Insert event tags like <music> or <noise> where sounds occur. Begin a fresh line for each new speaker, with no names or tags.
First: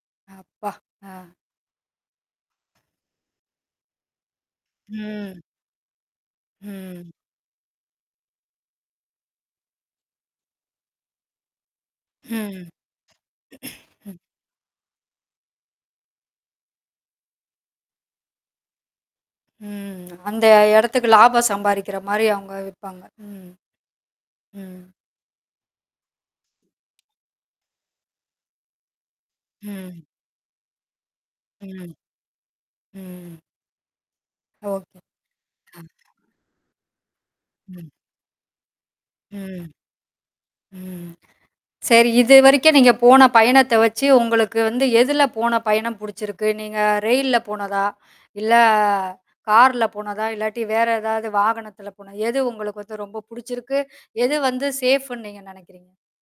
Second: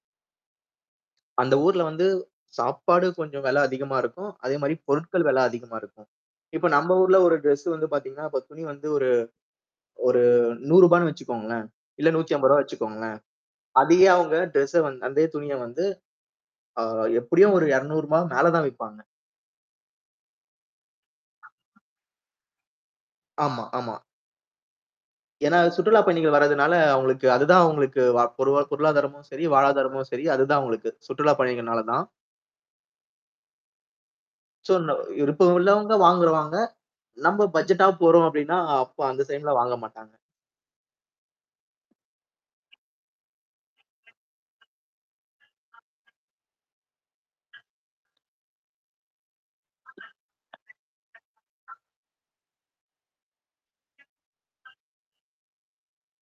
அப்பா! அ.
அந்த ஊர்ல வந்து சாப்பாடு கொஞ்சம் வில அதிகமா இருக்கும். அதேமாரி பொருட்கள்
ம்.
வில அதிகமா இருக்கும். இப்ப நம்ம
ம்.
ஊர்ல ஒரு டிரெஸ் வந்து பார்த்தீங்கன்னா, இப்ப துணி வந்து ஒரு, ஒரு ₹100 ன்னு வச்சிக்கோங்களேன்! இல்ல ₹150
ம்.
வச்சிக்கோங்களேன்.
<clears throat>
அதேயே
ம்.
அவுங்க டிரெஸ் வந்து அதே துணிய வந்து, அ, எப்பிடியும் ஒரு ₹200 மேல தான் விப்பாங்க.
ம். அந்த இடத்துக்கு லாபம் சம்பாரிக்கிறமாரி அவுங்க விப்பாங்க. ம்.
ஆமா, ஆமா.
ம்.
ஏன்னா சுற்றுலாப் பயணிகள் வர்றதுனால, அவுங்களுக்கு அதுதான் அவுங்களுக்கு பொருளாதாரமும் சரி,
ம்.
வாழ்வாதாரமும் சரி, அதுதான் அவுங்களுக்கு சுற்றுலாப் பயணிகள்னால
ம்.
தான்.
ம்.
சோ, நா
ஒகே.
விருப்பம் உள்ளவங்க வாங்குவாங்க. நம்ம
ம்.
பட்ஜெட்டாவும் போறோம் அப்டின்னா, அப்ப அந்த டைம்ல
ம்.
வாங்க மாட்டாங்க.
ம். சரி. இதுவரைக்கும் நீங்க போன பயணத்த வச்சு உங்களுக்கு வந்து எதுல போன பயணம் பிடிச்சிருக்கு? நீங்க ரெயில்ல போனதா? இல்ல கார்ல போனதா? இல்லாட்டி வேற ஏதாவது வாகனத்தில போனதா? எது உங்களுக்கு வந்து ரொம்ப புடிச்சிருக்கு. எது வந்து சேஃப் ன்னு நீங்க நினைக்கிறீங்க?